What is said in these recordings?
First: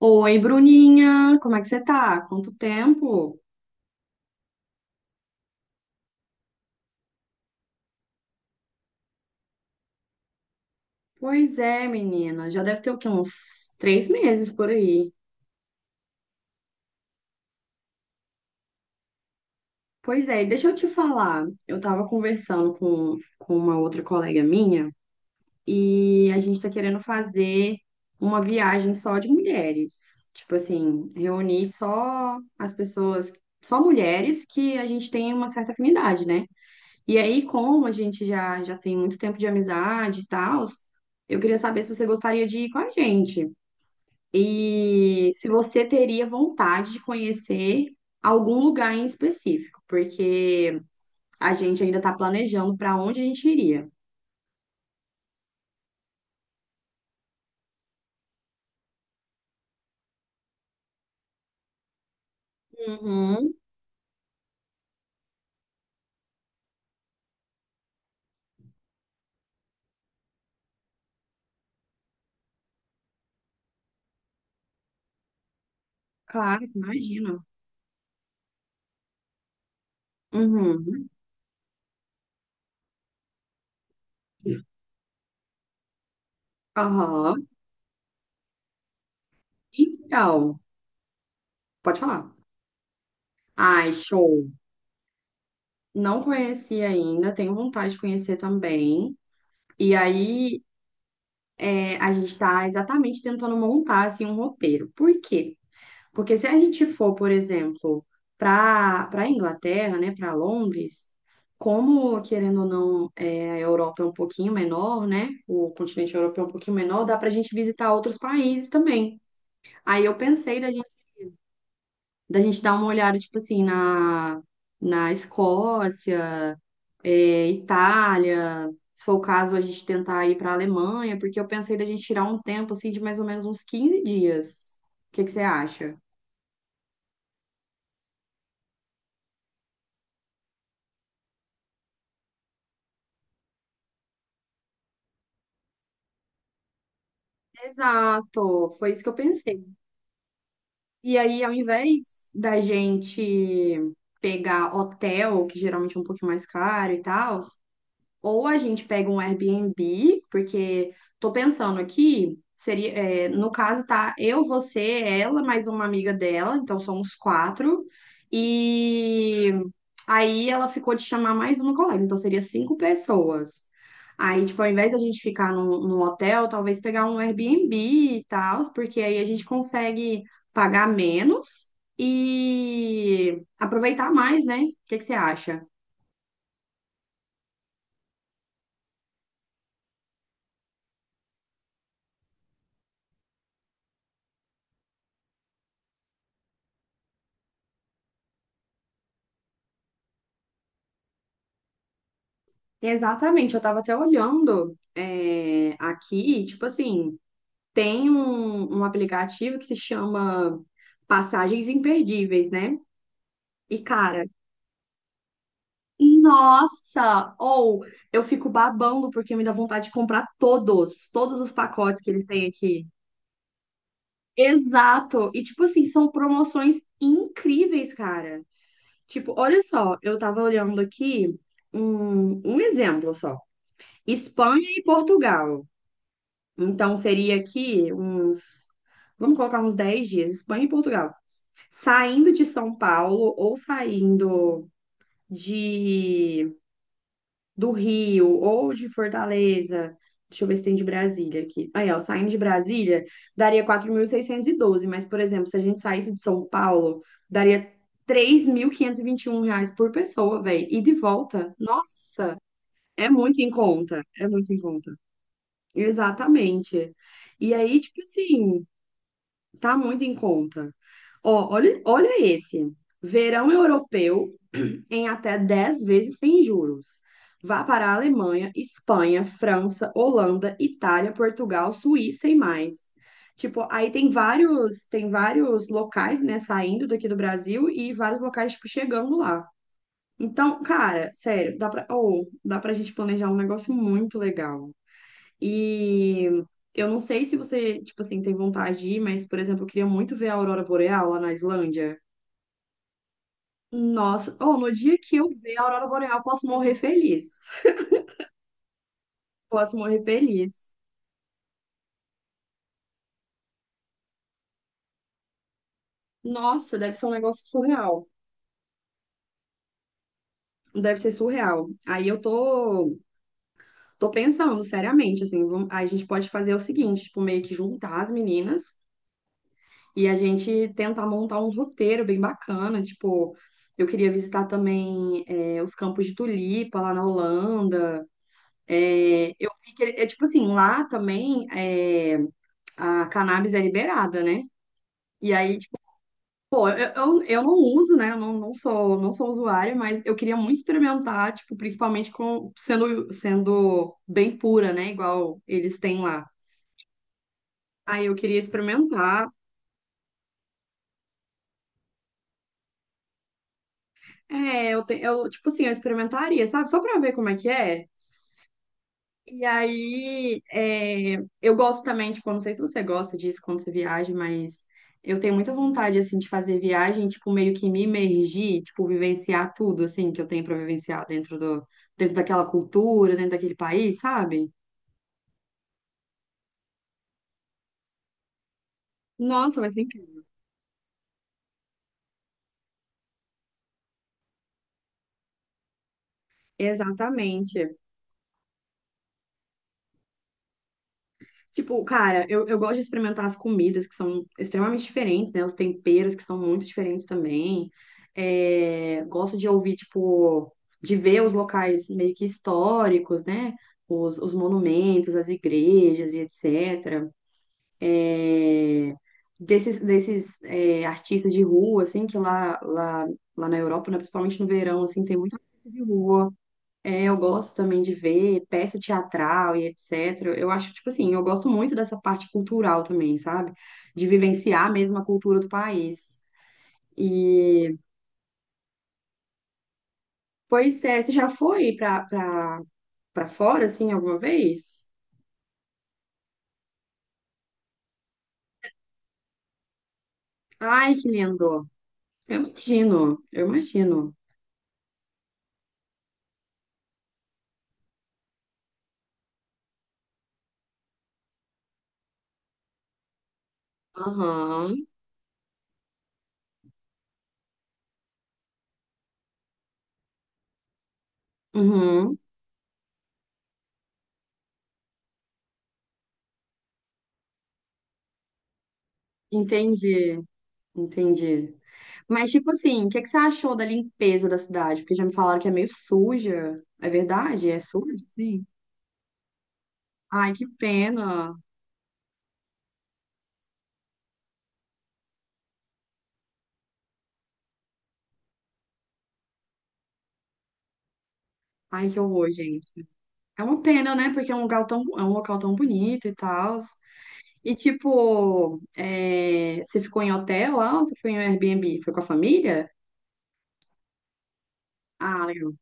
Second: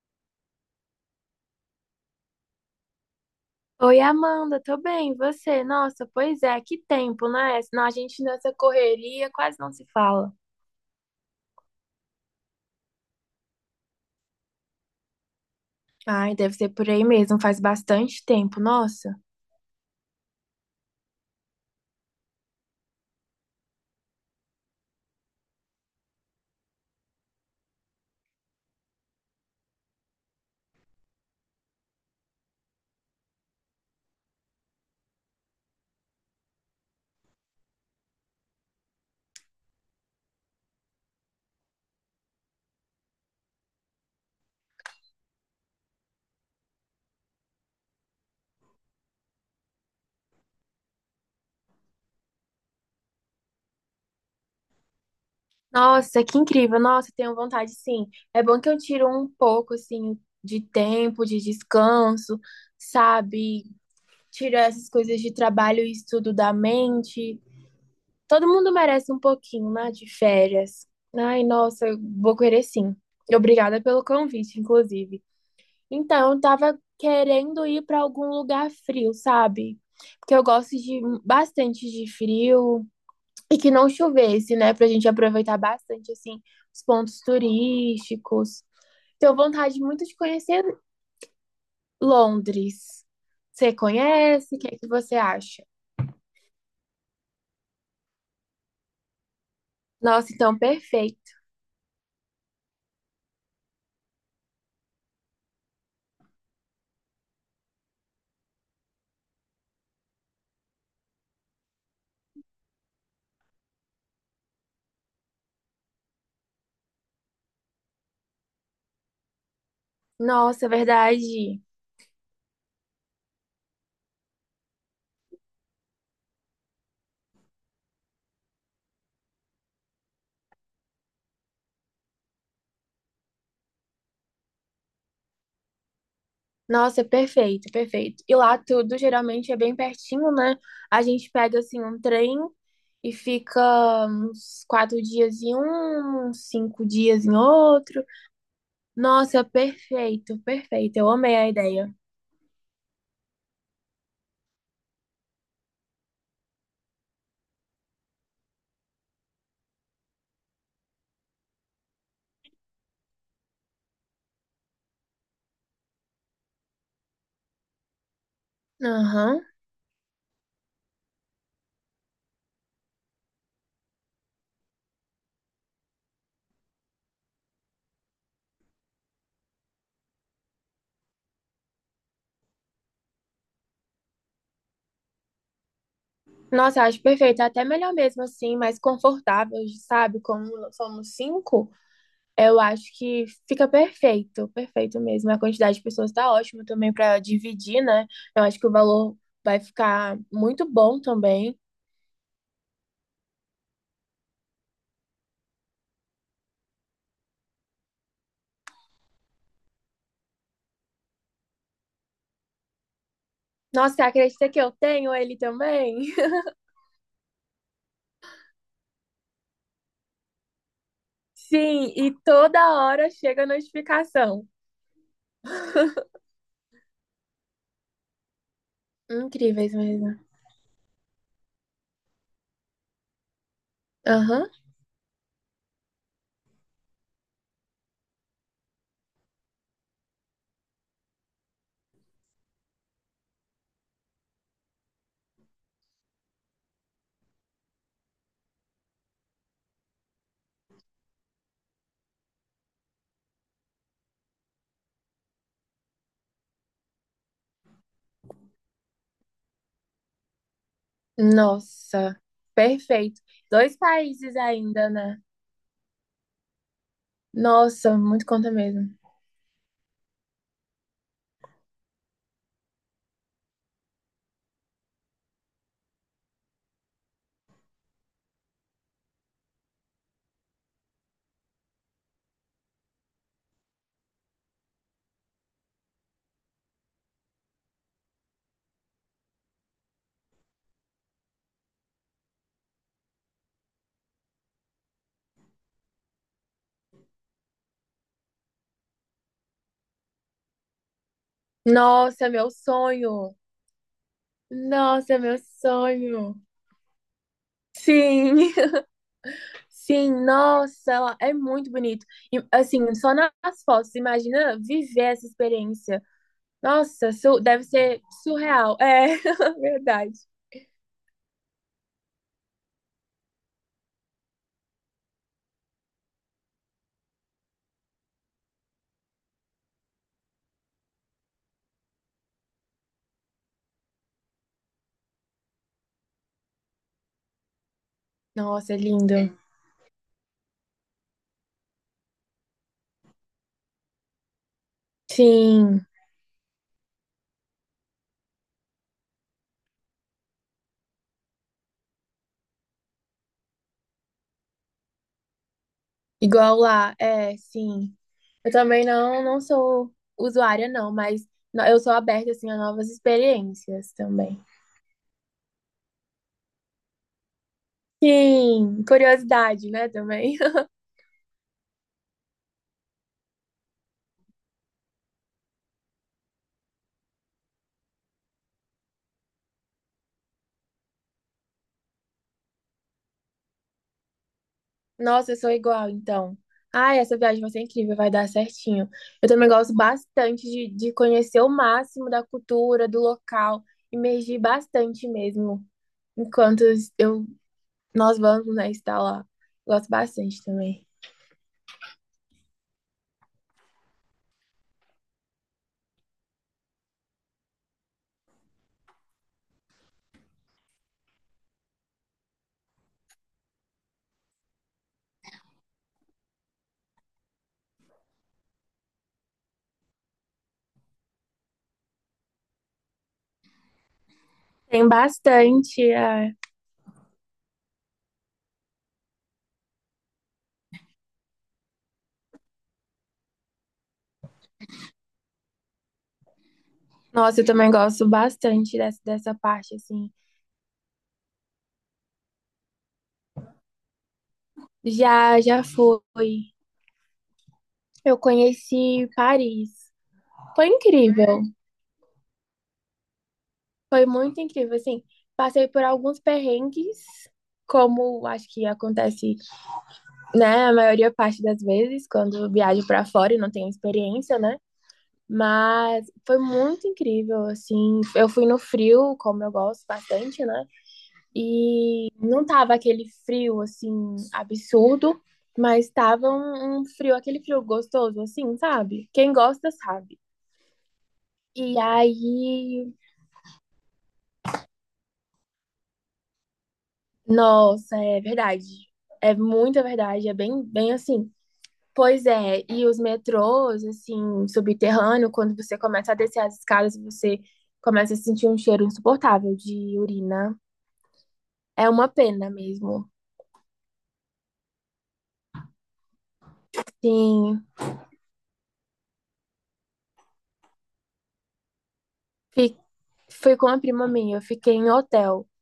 Oi, Bruninha, como é que você tá? Quanto tempo? Oi, Amanda, tô bem, e você? Nossa, pois é, que tempo, né? Senão a gente nessa correria quase não se fala. Pois é, menina, já deve ter o quê? Uns 3 meses por aí. Ai, deve ser por aí mesmo, faz bastante tempo, nossa. Pois é, e deixa eu te falar. Eu tava conversando com uma outra colega minha e a gente tá querendo fazer uma viagem só de mulheres. Tipo assim, reunir só as pessoas, só mulheres que a gente tem uma certa afinidade, né? E aí, como a gente já tem muito tempo de amizade e tal, eu queria saber se você gostaria de ir com a gente. E se você teria vontade de conhecer algum lugar em específico, porque a gente ainda está planejando para onde a gente iria. Nossa, que incrível, nossa, tenho vontade sim. É bom que eu tiro um pouco, assim, de tempo, de descanso, Uhum. sabe? Tiro essas coisas de trabalho e estudo da mente. Todo mundo merece um pouquinho, né, de férias. Ai, nossa, eu vou querer sim. Obrigada pelo convite, inclusive. Então, eu Claro, tava imagino. querendo ir pra algum lugar frio, sabe? Porque eu gosto de Uhum. bastante de frio e que não chovesse, né? Pra gente aproveitar bastante, assim, os pontos Aham. turísticos. Tenho vontade muito de Então, conhecer pode falar. Londres. Você Ai, show. conhece? O que é que você acha? Não conheci ainda, tenho vontade de conhecer também. E Nossa, então aí, perfeito. A gente está exatamente tentando montar assim um roteiro. Por quê? Porque se a gente for, por exemplo, para Inglaterra, né, para Londres, como querendo ou não, a Europa é um pouquinho menor, né? O continente europeu é um pouquinho menor, dá para a gente visitar outros países também. Aí eu pensei Nossa, é da gente, verdade. da gente dar uma olhada, tipo assim, na Escócia, Itália, se for o caso, a gente tentar ir para a Alemanha, porque eu pensei da gente tirar um tempo assim de mais ou menos uns 15 dias. O que que você acha? Nossa, perfeito, perfeito. E lá tudo geralmente é bem pertinho, né? A gente pega assim um trem e fica uns 4 dias em um, uns 5 dias em outro. Exato, foi isso que eu Nossa, pensei. perfeito, perfeito. Eu E amei aí, a ao ideia. invés da gente pegar hotel, que geralmente é um pouquinho mais caro e tal, ou a gente pega um Airbnb, porque tô pensando aqui, seria, no caso, tá eu, você, ela, mais uma amiga dela, então somos quatro. Aham. E aí ela ficou de chamar mais uma colega, então seria 5 pessoas. Aí, tipo, ao invés da gente ficar num hotel, talvez pegar um Airbnb e tal, porque aí a gente consegue pagar menos e aproveitar mais, né? O que que você acha? Nossa, acho perfeito. É até melhor mesmo assim, mais confortável, sabe? Como somos cinco. Eu acho que fica perfeito, perfeito mesmo. A quantidade de pessoas tá ótima também para dividir, né? Eu acho que o valor vai ficar muito bom também. Exatamente, eu tava até olhando aqui, tipo assim, tem um aplicativo que se chama Passagens Imperdíveis, né? E, Nossa, você cara, acredita que eu tenho ele também? nossa! Ou eu fico babando porque me dá vontade de comprar todos, todos os Sim, pacotes que e eles têm toda aqui. hora chega a notificação. Exato! E, tipo assim, são promoções incríveis, cara. Tipo, olha Incríveis só, mesmo. eu tava olhando aqui um exemplo só: Aham. Espanha e Portugal. Então seria aqui uns, vamos colocar uns 10 dias, Espanha e Portugal. Saindo de São Paulo ou saindo de do Rio ou de Fortaleza. Deixa eu ver se tem de Brasília aqui. Aí, ó, saindo de Brasília, daria 4.612, mas, por exemplo, se a gente saísse de São Paulo, daria três mil quinhentos e vinte e um reais por pessoa, velho. E de volta, Nossa, nossa, é perfeito. muito em Dois conta, é países muito em ainda, conta. né? Exatamente. E aí, Nossa, tipo muito conta assim, mesmo. tá muito em conta. Ó, olha, olha esse. Verão europeu em até 10 vezes sem juros. Vá para a Alemanha, Espanha, França, Holanda, Itália, Portugal, Suíça e mais. Tipo, aí tem vários locais, né, saindo daqui do Brasil e vários locais, tipo, chegando lá. Então, cara, sério, dá pra, ou dá pra gente planejar um negócio muito legal. E eu não sei se você, tipo assim, tem vontade de ir, mas, por exemplo, eu queria muito ver a aurora boreal lá na Islândia. Nossa, meu sonho. Nossa, oh, no dia que Nossa, eu meu ver a aurora boreal, eu sonho. posso morrer feliz. Sim. Posso morrer Sim, feliz. nossa, ela é muito bonito. E, assim, só nas fotos, imagina viver essa experiência. Nossa, deve ser um Nossa, negócio deve ser surreal. surreal. É, verdade. Deve ser surreal. Aí eu tô, tô pensando seriamente, assim, vamos- aí a gente pode fazer o seguinte, tipo, meio que juntar as meninas e a gente tentar montar um roteiro bem bacana, tipo, eu queria visitar também os campos de tulipa lá na Holanda. Nossa, é lindo. É, eu vi que, é tipo assim, lá também a cannabis é liberada, né? E aí, tipo, Sim. eu não uso, né? Eu não sou usuária, mas eu queria muito experimentar, tipo, principalmente com, sendo bem pura, né? Igual eles têm lá. Igual lá, é, sim. Aí eu queria Eu também não, experimentar. não sou usuária, não, mas eu sou aberta, assim, a novas experiências também. É, eu, tipo assim, eu experimentaria, sabe? Só pra ver como é que é. Sim, E curiosidade, né, também. aí, é, eu gosto também, tipo, eu não sei se você gosta disso quando você viaja, mas eu tenho muita vontade, assim, de fazer viagem, tipo, meio que me imergir, tipo, vivenciar tudo, assim, que eu tenho pra vivenciar dentro daquela cultura, dentro daquele país, sabe? Nossa, eu sou igual, então. Ai, essa viagem vai ser incrível, vai dar certinho. Eu também Nossa, vai gosto ser incrível. bastante de conhecer o máximo da cultura, do local, imergir bastante mesmo, enquanto eu, Exatamente. nós vamos, né, estar lá. Gosto bastante também. Tipo, cara, eu gosto de experimentar as comidas que são extremamente diferentes, né? Os temperos que são muito diferentes também. É, gosto de ouvir, tipo, de ver os locais meio que históricos, né? Os monumentos, as igrejas e etc. Desses é, artistas de rua, assim, que lá na Europa, né? Principalmente no verão, Tem assim, tem muito artista de bastante. rua. É, eu gosto também de ver peça teatral e etc. Eu acho, tipo assim, eu gosto muito dessa parte cultural também, sabe? De vivenciar mesmo a cultura do país. Nossa, eu também E, gosto bastante dessa parte, assim. pois é, você já foi pra fora, assim, alguma vez? Já, já fui. Eu conheci Paris. Foi Ai, que incrível. lindo! Eu imagino, eu Foi imagino. muito incrível, assim. Passei por alguns perrengues, como acho que acontece, né, a maioria parte das vezes, quando viajo pra fora e não tenho experiência, né? Aham, Mas foi muito incrível, assim. Eu fui no frio, como eu gosto bastante, né? E uhum, não tava aquele frio assim absurdo, mas tava um frio, aquele frio gostoso assim, sabe? Quem gosta sabe. entendi, entendi. E Mas, tipo assim, o aí, que que você achou da limpeza da cidade? Porque já me falaram que é meio suja. É verdade? É suja, nossa, é sim? verdade. É muita verdade, Ai, é que bem, bem assim. pena. Pois é, e os metrôs, assim, subterrâneo, quando você começa a descer as escadas, você começa a sentir um cheiro insuportável de urina. É Ai, que uma horror, pena gente. mesmo. É uma pena, né? Porque é um lugar tão, é um local tão bonito e tal. E, Sim, tipo, é, você ficou em hotel lá ou você foi em Airbnb? Foi com a família? fi- fui com a prima minha, eu fiquei em Ah, hotel. legal.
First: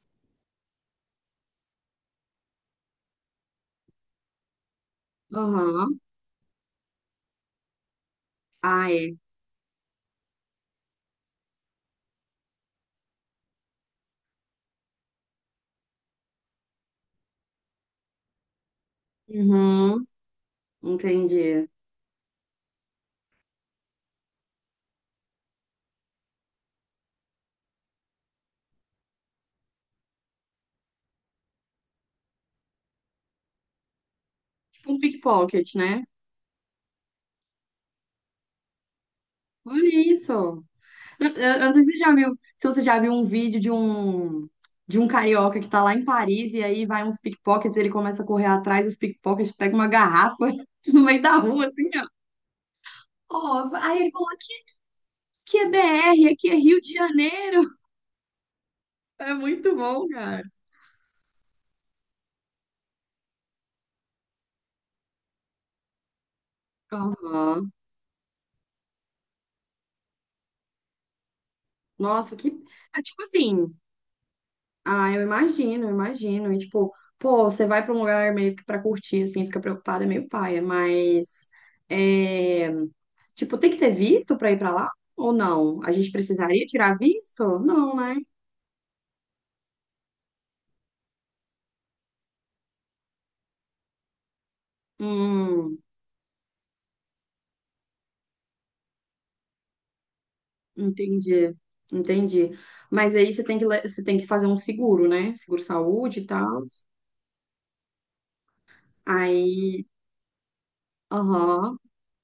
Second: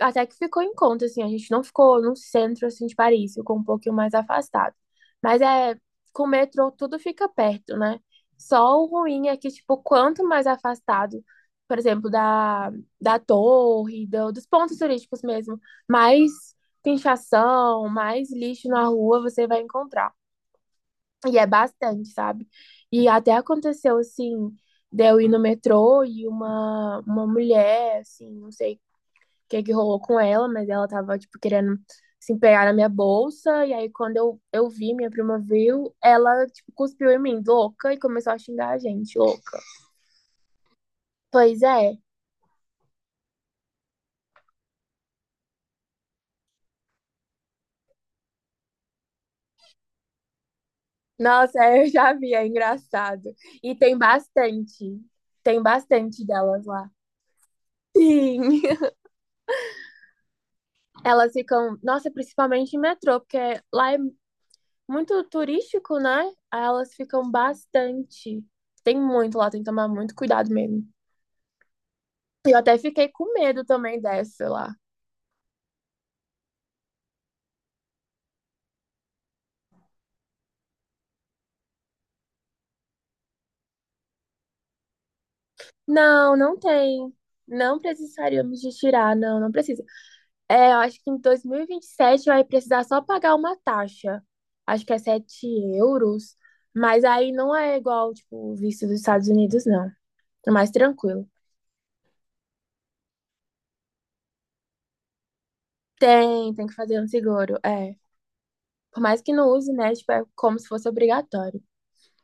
Até que ficou em conta, assim, a gente não ficou no centro, assim, de Paris, ficou um pouquinho mais afastado. Mas é, Aham. com o metrô tudo fica perto, né? Só o Ah, é. ruim é que, tipo, quanto mais afastado, por exemplo, da torre, dos pontos turísticos mesmo, mais pinchação, mais lixo na rua você vai Uhum. encontrar. E é Entendi. bastante, sabe? E até aconteceu, assim, de eu ir no metrô e uma mulher, assim, não sei que é que rolou com ela, mas ela tava, tipo, querendo se empenhar na minha bolsa. E aí, quando eu Tipo vi, um minha prima pickpocket, viu, né? ela, tipo, cuspiu em mim, louca, e começou a xingar a gente, louca. Olha isso. Eu Pois não sei se você é. já viu, se você já viu um vídeo de um, carioca que tá lá em Paris e aí vai uns pickpockets, ele começa a correr atrás dos pickpockets, pega uma garrafa no meio da Nossa, rua, assim, eu já vi, é engraçado. ó, E aí ele falou, aqui tem é bastante BR, aqui é delas Rio lá. de Janeiro. Sim. É muito bom, cara. Elas ficam, nossa, principalmente em metrô, porque lá é muito turístico, né? Aí elas ficam Aham. bastante. Tem muito lá, tem que tomar muito cuidado mesmo. Nossa, que. Eu até É fiquei tipo com medo assim, também dessa lá. ah, eu imagino, eu imagino. E tipo, pô, você vai pra um lugar meio que pra curtir, assim, fica preocupada, é meio paia, mas. É... Tipo, tem que ter visto pra ir pra lá? Ou não? A gente Não, não precisaria tirar tem. visto? Não Não, né? precisaríamos de tirar, não, não precisa. É, eu acho que em dois mil e vinte e sete vai precisar só pagar uma taxa. Acho que é sete Hum, euros. Mas aí não é igual, tipo, o visto dos Estados Unidos, não. É mais tranquilo. entendi, entendi. Mas aí você tem que, você tem que fazer um seguro, né? Seguro saúde e Tem, tal. tem que fazer um seguro. É. Por mais que não Aí use, né? Tipo, é como se fosse obrigatório. aham,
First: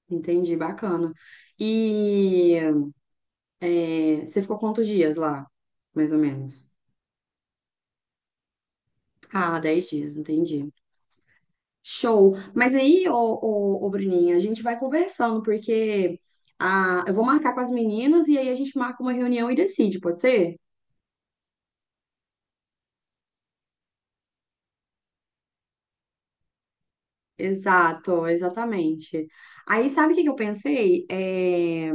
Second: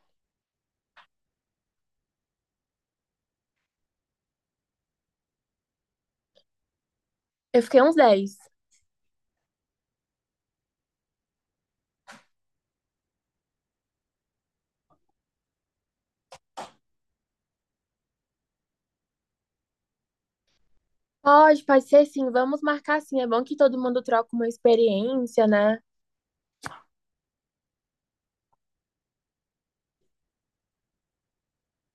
entendi, bacana. E é, você ficou quantos dias lá, mais ou menos? Eu fiquei uns dez. Ah, 10 dias, entendi. Show. Mas aí, ô, ô, ô, Bruninha, a gente vai conversando, porque ah, eu vou marcar com as meninas e aí a gente marca uma reunião e decide, pode ser? Pode, pode ser sim. Vamos marcar sim. É bom que todo mundo troca uma experiência, né? Exato, exatamente. Aí, sabe o que que eu pensei? É,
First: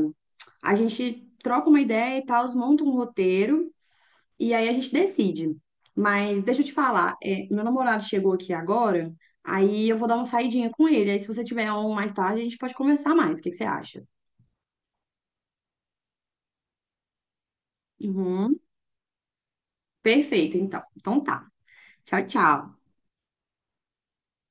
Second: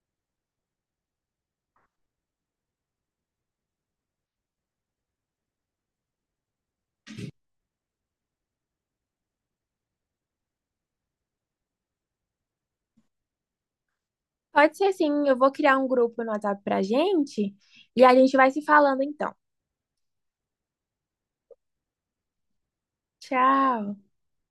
a gente troca uma ideia e tal, monta um roteiro. E aí a gente decide. Mas deixa eu te falar, é, meu namorado chegou aqui agora, aí eu vou dar uma saidinha com ele. Aí se você tiver um mais tarde, a gente pode conversar mais. O que que você acha? Pode ser sim, eu vou criar um grupo no WhatsApp pra gente e a gente vai Uhum. se falando então. Perfeito, então. Então tá. Tchau, tchau. Tchau.